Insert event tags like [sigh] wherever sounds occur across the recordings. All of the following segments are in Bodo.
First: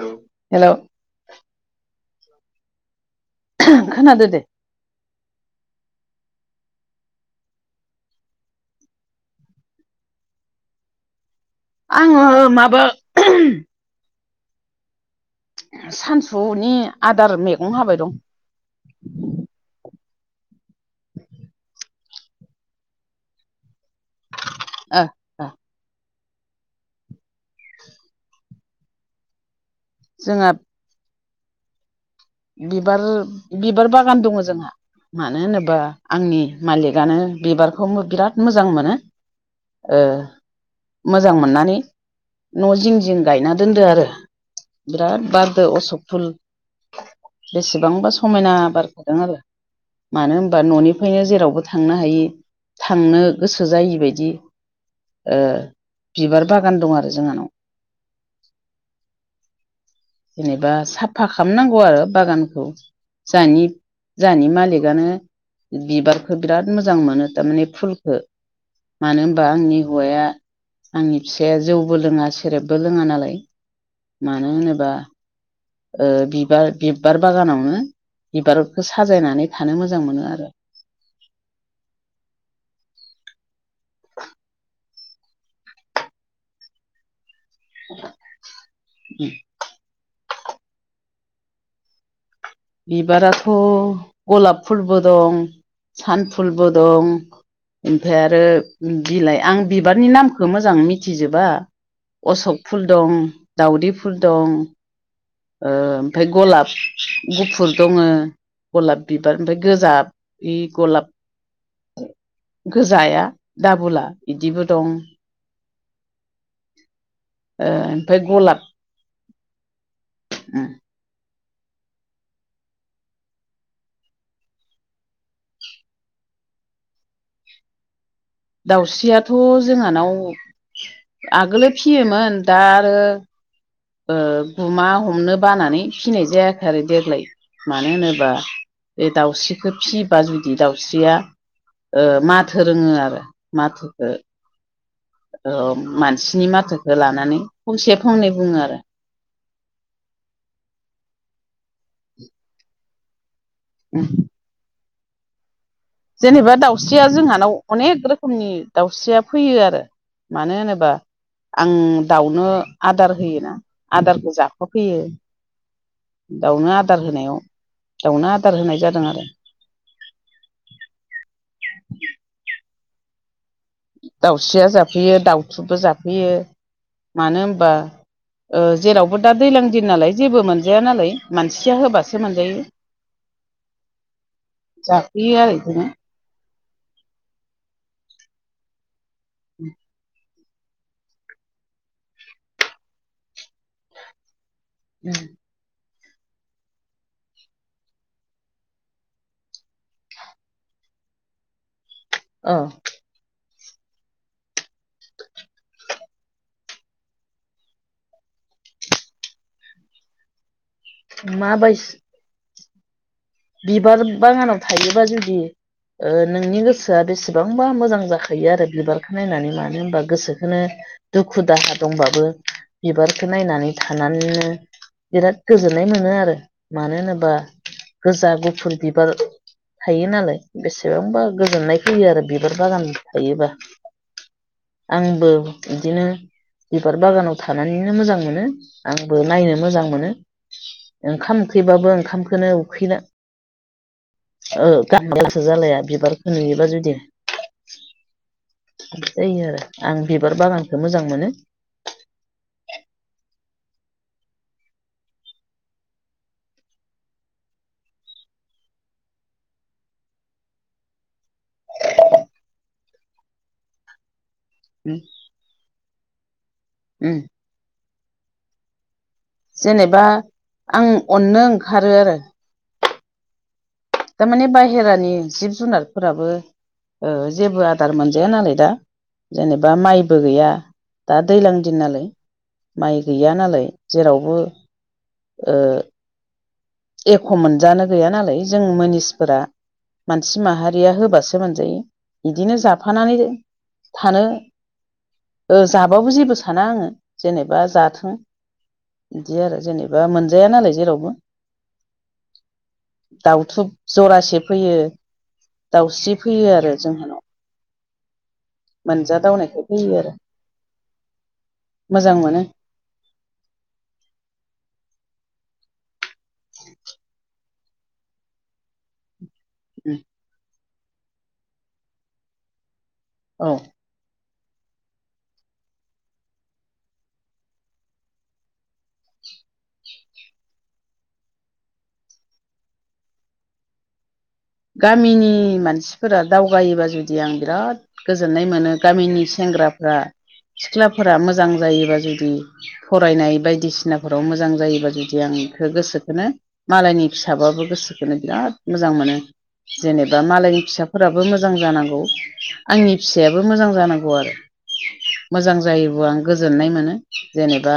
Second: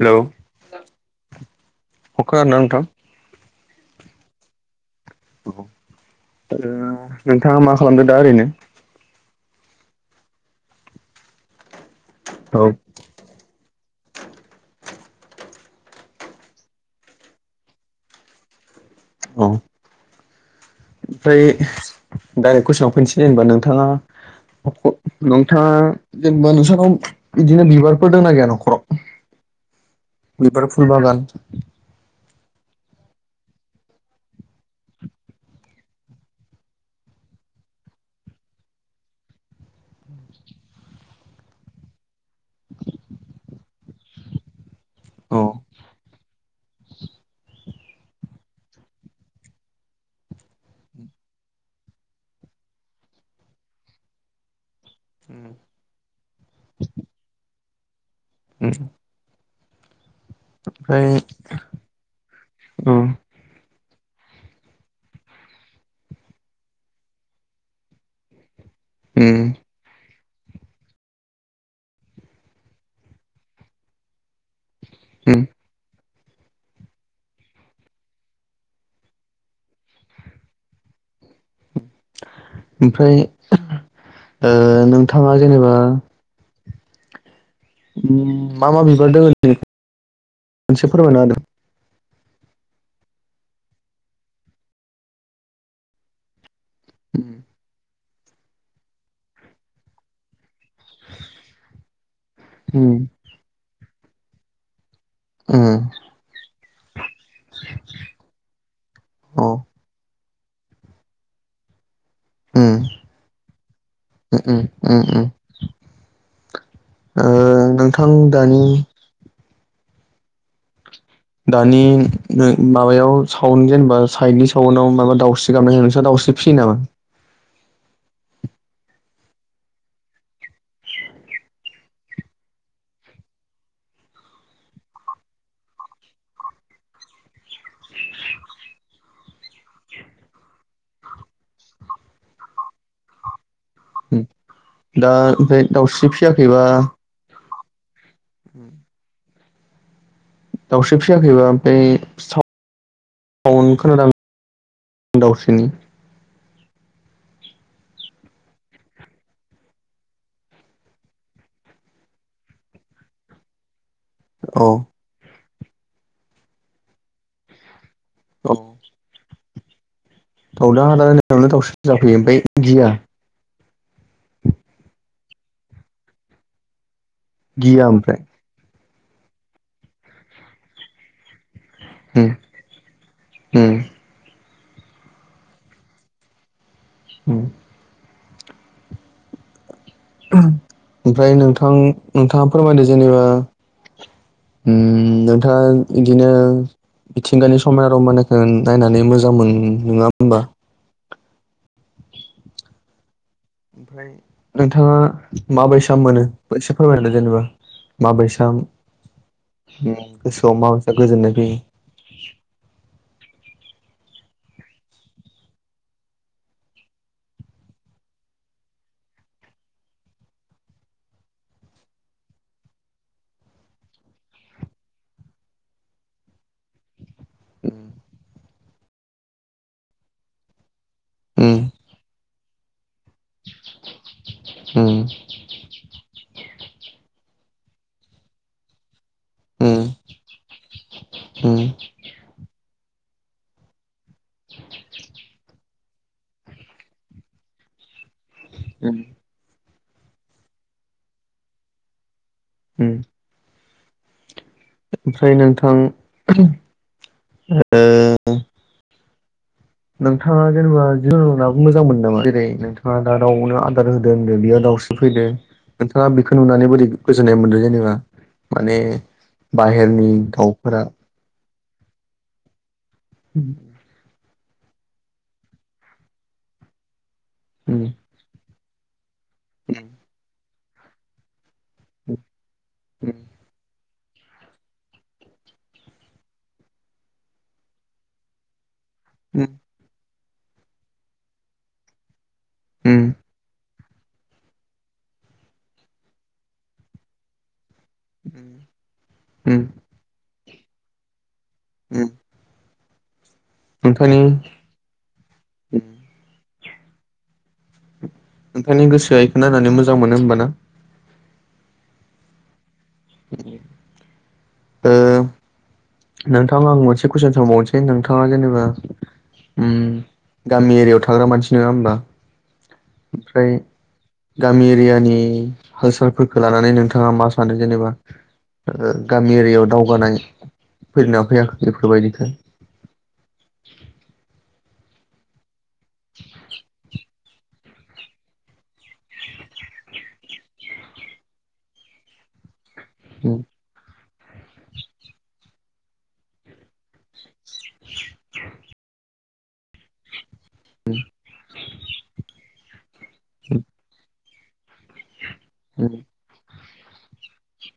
हेलौ हेलौ अखा हादों ना नोंथां [unintelligible] खोनादो दे [unintelligible] ओ नोंथाङा मा खालामदों दा ओरैनो आङो औ माबा सानसुनि आदार मैगं हाबाय दं औ ओमफ्राय दाइरेक कुइस'नाव फैनोसै होनबा नोंथाङा ओ [unintelligible] ओ नोंथां जेनेबा नोंसोरनाव बिदिनो बिबारफोर दंना गैया न'खराव जोंहा बिबारफो फुल बागान बिबार बिबार बागान दङ' जोंहा मानो होनोबा आंनि मालिगानो बिबारखौ बिराद मोजां मोनो ओ मोजां मोननानै न' जिं जिं गायना दोनदों आरो बिराद औ बारदो असक फुल [inaudible] बेसेबांबा समायना बारखादों आरो। मानो होनबा न'निफ्रायनो जेरावबो थांनो हायि थांनो गोसो जायिबायदि ओ बिबार बागान दं आरो जोंहानाव। [unintelligible] जेनेबा ओमफ्राय साफा खालामनांगौ आरो बागानखौ औ जाहानि जोहानि मालिकआनो बिबारखौ बिराद मोजां मोनो थारमाने फुलखौ मानो उम होनबा आंनि हौवाया आंनि फिसाया जौबो लोङा सेरेबबो लोङा नालाय मानो होनोबा ओम ओ बिबार बिबार बागानावनो बिबारखौ साजायनानै थानो मोजां मोनो आरो। ओमफ्राय ओ नोंथाङा जेनेबा उम मा मा बिबार दङ [inaudible] फोरमायना होदो। बिबाराथ' गलाब फुलबो दं सान फुलबो दं होदो ओमफ्राय आरो बिलाइ आं बिबारनि नाम खो मोजां मिथिजोबा अशक फुल उम दं, दाउदै फुल दं। उम ओ ओमफाय गलाब गुफुर दङो गलाब अ बिबार ओमफाय गोजा। इ गलाप उम गोजाया दाबुला उम बिदिबो दं उम उम ओ नोंथां ओमफाय गलाब दानि ओ दानि माबायाव सावन जेनेबा साइडनि सावनाव माबा दाउस्रि गाबनाय नोंस्रा दाउस्रि फियो नामा? दाउस्रियाथ' जोंहानाव आगोलो फियोमोन दा आरो ओ गुमा हमनो बानानै फिनाय जायाखै आरो देग्लाय मानो होनोबा बे दाउस्रिखौ फियोबा जुदि दाउस्रिया ओ माथो रोङो आरो माथो दा ओ ओमफ्राय दाउस्रि मानसिनि फियाखैबा माथोखो लानानै फंसे फंनै बुङो आरो। दाउस्रि फियाखैबा ओमफाय सा वन उम खोनादां। दावउस्रिनि जेनेबा दाउस्रिया जोंहानाव अनेक रोखोमनि दाउस्रिया फैयो आरो। मानो होनोबा आं दाउनो आदार होयोना। आदारखौ औ जाफाफैयो। दाउनो आदार होनायाव दाउनो औ आदार होनाय जादों आरो। दाउनो आदार होनायावनो दाउस्रिया जाफैयो ओमफाय गिया? दाउस्रिया जाफैयो दाउथुबो जाफैयो मानो होमबा गिया ओमफ्राय ओ जेरावबो दा दैलां दिन नालाय जेबो मोनजाया नालाय। मानसिया होबासो उम मोनजायो उम जाफैयो आरो इदिनो। हुम। उम। ओमफ्राय नोंथां नोंथाङा फोरमायदो जेनेबा उम नोंथां इदिनो मिथिंगानि समायना रमायनाखो नायनानै मोजां मोन नोङा होमबा? अ'। ओमफ्राय नोंथाङा माबायसा मोनो एसे फोरमायदों जेनेबा माबैसाम उम गोसोआव माबैसा गोजोननाय फैयो? माबायस बिबार बागानाव थायोबा जुदि ओ नोंनि गोसोआ बेसेबांबा मोजां जाखायो आरो बिबारखो नायनानै मानो होमबा गोसोखोनो दुखु दाहा दंबाबो बिबारखो नायनानै थानानैनो बिराद गोजोननाय मोनो आरो मानो होनोबा उम। गोजा, गुफुर बिबार थायो नालाय। बेसेबांबा उम गोजोननाय फैयो आरो बिबार बागान थायोबा। उम आंबो इदिनो बिबार बागानाव थानानैनो मोजां मोनो आंबो नायनो उम मोजां मोनो। ओंखाम उम उम उखैबाबो ओंखामखोनो उखैना ओ [unintelligible] जालाया बिबारखौ नुयोबा जुदि। उम इदि जायो आरो आं बिबार बागानखो मोजां मोनो। ओमफ्राय नोंथां ओ ओ नोंथाङा जेनेबा जुनारबो मोजां मोनो नामा जेरै नोंथाङा दा दावनो आदार होदों होनदों बेयो दावस्रि फैदो नोंथाङा बेखो नुनानै बोरै उम गोजोननाय मोनदों जेनेबा! माने जेनेबा बाहेरनि दाउफोरा आं अननो ओंखारो आरो [unintelligible] तारमाने बाहेरानि जिब जुनारफोराबो ओ जेबो उम आदार मोन गैया नालाय दा जेनेबा माइबो गैया दा दैलां दिन नालाय माइ गैया उम नालाय जेरावबो ओ एख' मोनजानो गैया नालाय जों मोनिसफोरा मानसि माहारिया होबासो मोनजायो। इदिनो उम जाफानानै थानो ओ जाबाबो जेबो साना आङो जेनेबा जाथ इदि उम आरो उम जेनेबा मोनजाया नालाय जेरावबो। उम। दाउथुब जरासे नोंथांनि फैयो, दाउस्रि फैयो आरो जोंहानाव। नोंथांनि गोसोआ इखो मोनजादावनायखौ नायनानै फैयो मोजां आरो मोनो होमबाना! मोजां मोनो। [unintelligible] ओ नोंथां आं मोनसे कुइसन सोंबावनोसै नोंथाङा जेनेबा उम [unintelligible] गामि एरियायाव थाग्रा मानसि नङा होमबा! औ ओमफ्राय गामि एरियानि हाल-सालफोरखौ लानानै नोंथाङा मा सानो जेनेबा? गामि एरियायाव दावगानाय फैदोंना फैयाखै बेफोरबायदिखौ गामिनि मानसिफोरा दावगायोबा जु दि आं बिराद गोजोननाय मोनो गामिनि सेंग्राफ्रा सिख्लाफोरा मोजां जायोबा जुदि उम फरायनाय बायदिसिनाफोराव मोजां जायोबा जुदि आं इखो गोसोखोनो मालायनि फिसाबाबो गोसोखोनो बिराद मोजां मोनो जेनेबा मालायनि फिसाफोराबो मोजां जानांगौ आंनि फिसायाबो मोजां जानांगौ आरो। मोजां उम जायोबो आं गोजोननाय मोनो। जेनेबा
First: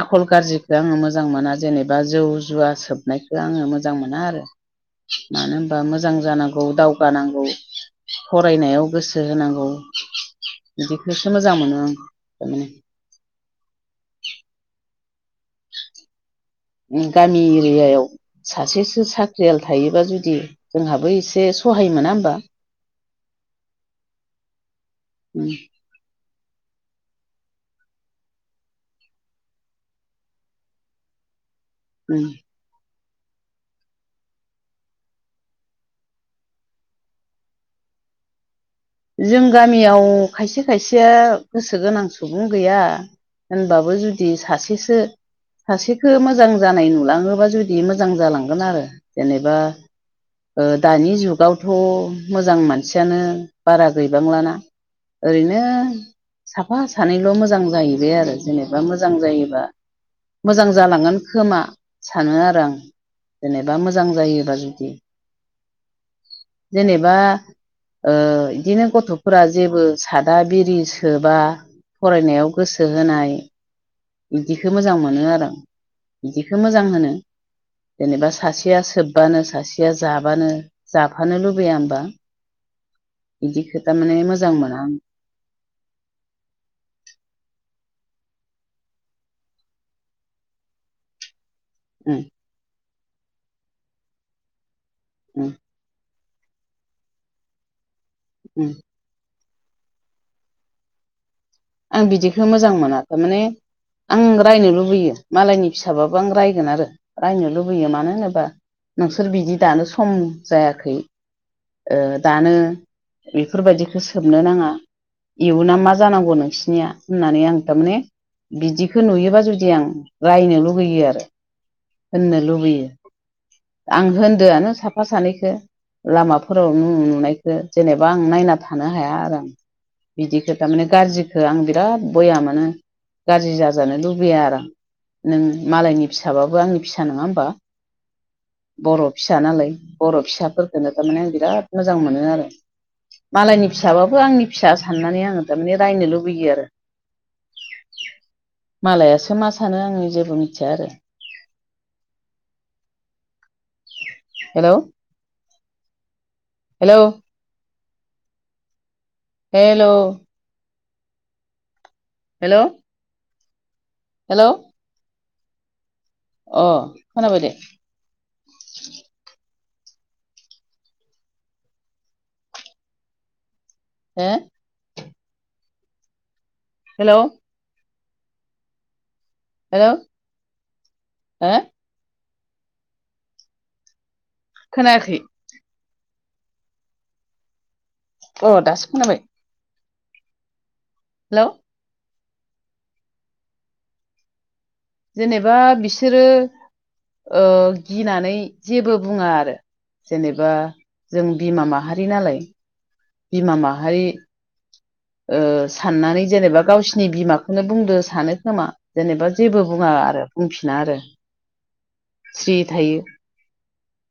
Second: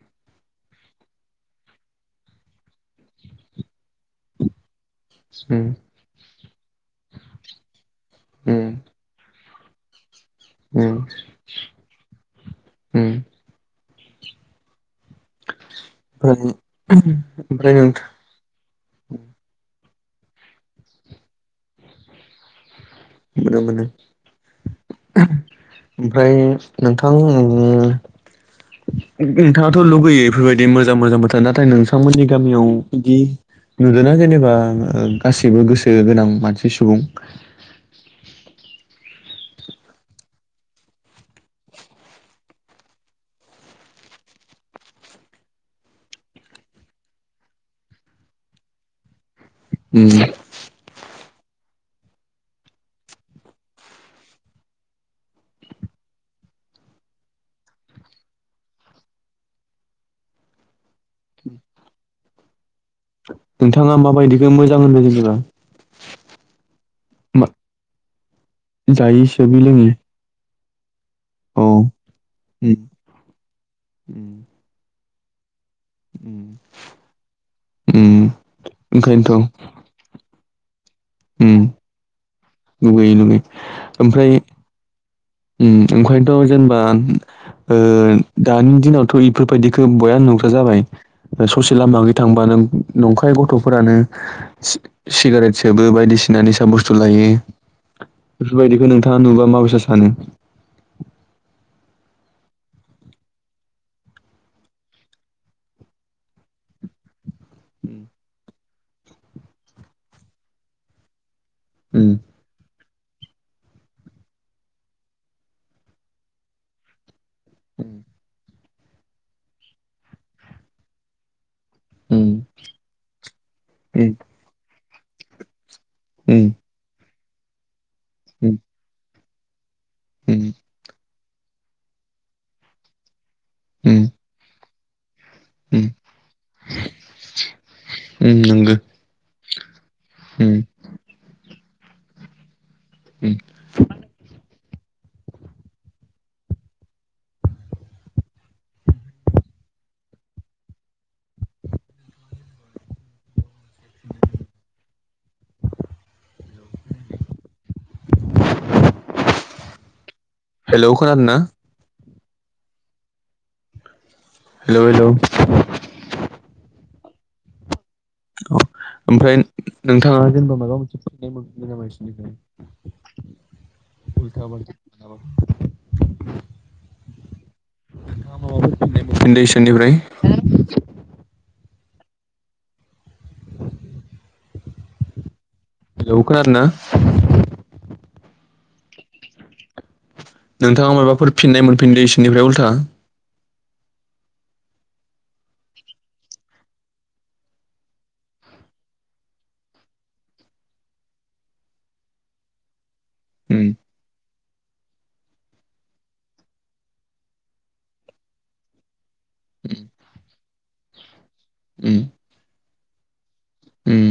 आख ल गाज्रिखौ आङो मोजां मोना जेनेबा जौ जुवा सोबनायखौ आङो मोजां मोना आरो। मानो उम होनबा मोजां जानांगौ दावगानांगौ। उम फरायनायाव गोसो होनांगौ उम बिदिखौसो मोजां मोनो आं। थारमाने [unintelligible] [unintelligible] गामि ओमफ्राय एरियायाव नोंथां सासेसो साख्रियाल थायोबा जुदि, जोंहाबो एसे सहाय मोना होमबा! मोनो मोनो उम ओमफ्राय नोंथां उम नोंथाङाथ' लुगैयो इफोरबायदि मोजां मोजां बाथ्रा नाथाय उम नोंथांमोननि गामियाव बिदि नुदोंना जेनेबा ओ गासिबो गोसो गोनां मानसि सुबुं जों गामियाव खायसे खायसेया गोसो गोनां सुबुं गैया। होनबाबो जुदि सासेसो सासेखौ मोजां जानाय नुलाङोबा जुदि मोजां जालांगोन आरो। जेनेबा उम दानि जुगावथ' मोजां मानसियानो बारा गैबांलाना ओरैनो साफा सानैल' मोजां जाहैबाय आरो जेनेबा मोजां जायोबा मोजां जालांगोन खोमा सानो आरो आं। जेनेबा नोंथाङा मोजां माबायदिखौ जायोबा मोजां जुदि होनदों जेनेबा जेनेबा बिदिनो जायै गथ'फोरा सोबै जेबो लोङि सादा बिरि सोब्ला औ फरायनायाव गोसो होनाय उम बिदिखौ मोजां मोनो आरो आं बिदिखौ मोजां होनो। उम जेनेबा सासेया सोबबानो ओंखायनोथ' सासे [unintelligible] जाबानो जाफानो उम लुबैया होमबा! लुगैयै लुगैयै बिदिखो था माने मोजां मोनां आं ओ ओंखायनोथ' जेनेबा ओ दानि दिनावथ' इफोरबायदिखौ बया नुग्रा जाबाय ससे लामाखै उम थांबानो नंखाय गथ'फोरानो सि उम सिगारेट सोबो बायदिसिना निसा बुस्थु लायो उम बेफोरबायदिखौ नोंथां नुबा माबायसा सानो? आं बिदिखौ मोजां मोना। थारमाने आं रायनो लुबैयो मालायनि फिसाबाबो आं रायगोन आरो रायनो लुबैयो उम मानो होनोबा नोंसोर बिदि दानो सम जायाखै ओ उम दानो बेफोरबायदिखौ सोबनो नाङा, इयुना मा जानांगौ नोंसिनिया होननानै आं थारमाने बिदिखौ नुयोबा जुदि आं रायनो लुगैयो आरो। उम होननो लुबैयो आं उम होनदोआनो साफा सानैखो उम लामाफोराव नु नुनायखौ जेनेबा आं नायना थानो हाया आरो आं उम बिदिखो थारमाने गाज्रिखो आं बिराद बया मानो गाज्रि जा जानो उम लुबैया आरो आं। नों उम मालायनि फिसाबाबो आंनि फिसा नङा होमबा। उम नोंगो। बर' फिसा नालाय बर' फिसाफोर बेनिखायनो बिराद मोजां मोनो आरो उम मालायनि फिसाबाबो आंनि फिसा साननानै आङो थारमाने रायनो लु गोयो आरो मालायसो मा सानो आं जेबो मिथिया आरो। हेल' हेल' हेल' हेलौ खोनादों ना? हेल' हेल' हेल' हेल' अ खोनाबाय दे। ओमफ्राय नोंथाङा जेनेबा माबा मोनसे फिननाय मोनफिनो नामा बिसिनिफ्राय [inaudible] [inaudible] हेल' नोंथाङा माबाफोर [unintelligible] [inaudible] हेल' हो खोनायाखै हेलौ खोनादोंना? अ दासो खोनाबाय। नोंथाङा माबाफोर हेलौ फिननाय मोनफिनदों इसोरनिफ्राय उल्था? जेनेबा बिसोरो ओ गिनानै जेबो बुङा आरो। जेनेबा जों बिमा माहारि नालाय बिमा उम माहारि ओ साननानै जेनेबा गावसिनि बिमाखौनो बुंदो सानो खोमा। जेनेबा जेबो उम बुङा आरो बुंफिना आरो उम स्रि थायो। उम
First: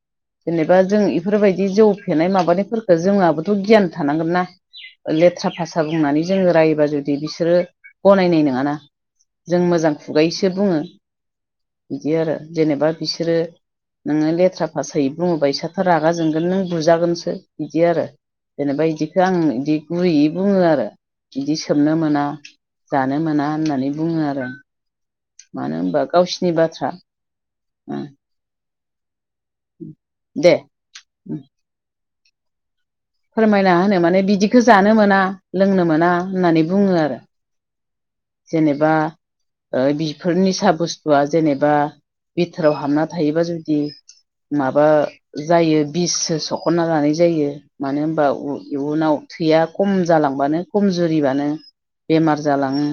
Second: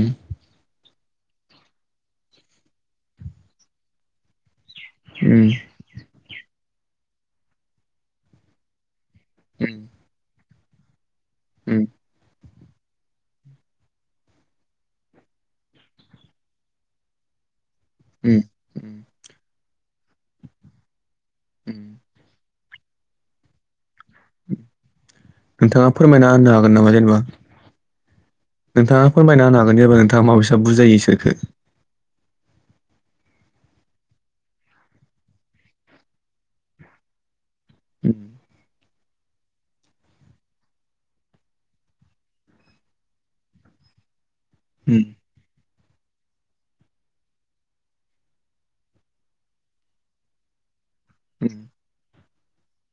जेनेबा जों इफोरबायदि जौ फेनाय माबानायफोर जोंहाबोथ' गियान थानांगोन ना लेथ्रा भासा बुंनानै जोङो रायोबा जुदि बिसोरो गनायनाय नङाना। जों मोजां खुगायैसो बुङो उम बिदि आरो जेनेबा बिसोरो नोङोे लेथ्रा भासायै बुङोबा इसोथ' रागा जोंगोन नों बुजागोनसो इदि आरो उम जेनेबा उम बिदिखौ आं बिदि गुरैयै बुङो आरो बिदि उम सोबनो मोना। जानो मोना होननानै बुङो आरो। मानो नोंथाङा होनबा फोरमायना होनो गावसिनि हागोन बाथ्रा नामा जेनेबा? नोंथाङा फोरमायना होनो हागोन जेनबा नोंथाङा दे माबायसा बुजायो इसोरखौ? फोरमायना होनोनाय माने बिदिखो जानो मोना लोंनो मोना होननानै बुङो आरो। [inaudible] जेनेबा ओ बिफोर निसा बुस्थुआ जेनेबा बिथोराव हाबना थायोबा जुदि माबा उम जायो बिससो सख'नना लानाय जायो। मानो होनबा उ इयुनाव थैया खम जालांबानो उम खमजुरिबानो बेमार जालाङो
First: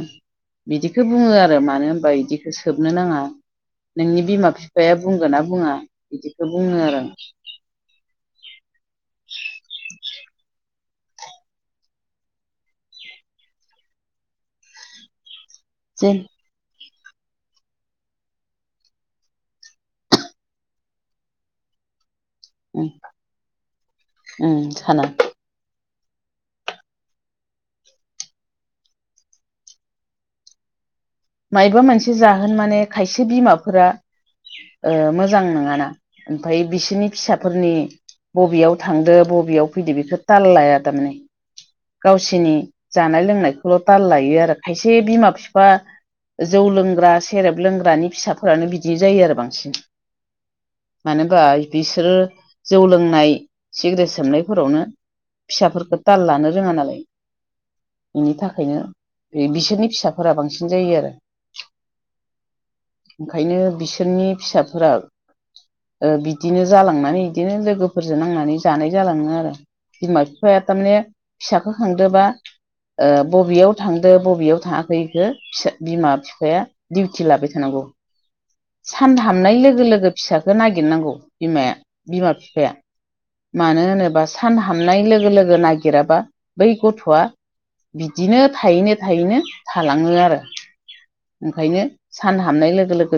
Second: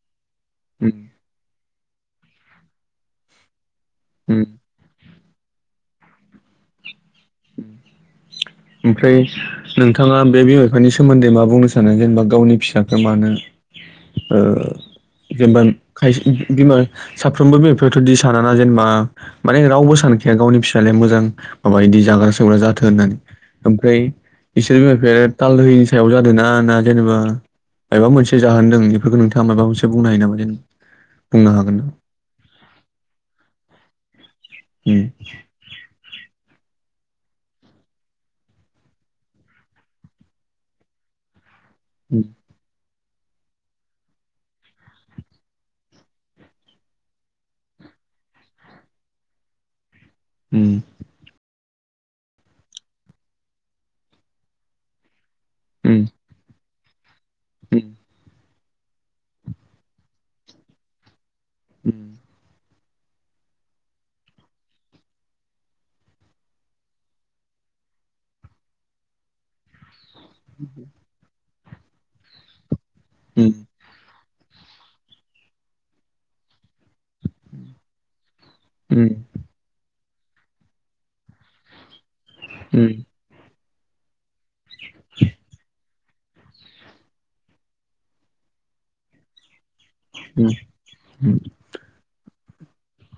उम बिदिखौ बुङो आरो मानो होनबा इदिखौ सोबनो नाङा नोंनि उम बिमा बिफाया बुंगोन ना बुङा बिदिखौ बुङो आरो आं। उम। ओमफ्राय नोंथाङा बे बिमा बिफानि सोमोन्दै मा बुंनो सानो जेनेबा गावनि फिसाखौ मानो ओ जेनेबा जेन खायसे बिमा साफ्रोमबो बिमा बिफायाथ' बिदि सानाना जेनेबा। माने रावबो सानखाया गावनि फिसालाया मोजां माबा इदि जाग्रा सोबग्रा उम जाथों होननानै ओमफ्राय उम बिसोर बिमा साना बिफाया ताल होयिनि सायाव जादों ना ना जेनेबा मायबा मोनसे जाहोनदों बेफोरखौ नोंथाङा माबा मोनसे बुंनो हायो नामा जेन मायबा मोनसे जाहोन माने खायसे बिमाफोरा उम मोजां नङाना। ओमफ्राय बिसोरनि फिसाफोरनि बबेयाव थांदो बबेयाव फैदो बेखौ ताल लाया थारमाने। गावसिरनि जानाय लोंनायखौल' ताल लायो आरो खायसे बिमा फिफा जौ लोंग्रा सेरेब लोंग्रानि फिसाफोरानो बिदिनो जायो आरो बांसिन। उम मानोबा बिसोरो जौ लोंनाय सिग्रेट सोमनायफोरावनो फिसाफोरखौ उम ताल लानो रोङा नालाय उम बेनि थाखाय। थाखायनो बिसोरनि फिसाफोरा बांसिन जायो आरो। ह ओंखायनो बिसोरनि फिसाफोरा बिदिनो जालांनानै बिदिनो लोगोफोरजों नांनानै जानाय जालाङो आरो बिमा बिफाया थारमाने फिसाखौ खांदोबा ओ उम बबेयाव थांदो बबेयाव थाङाखै बेखौ फिसा बिमा बिफाया दिउटि लाबाय थानांगौ। उम सान हाबनाय लोगो लोगो फिसखौ नागिरनांगौ बिमाया बिमा बिफाया। मानो होनोबा सान हाबनाय लोगो लोगो नागेराबा बै गथ'आ बिदिनो थायैनो थायैनो थालाङो आरो उम ओंखायनो सान हाबनाय लोगो लोगो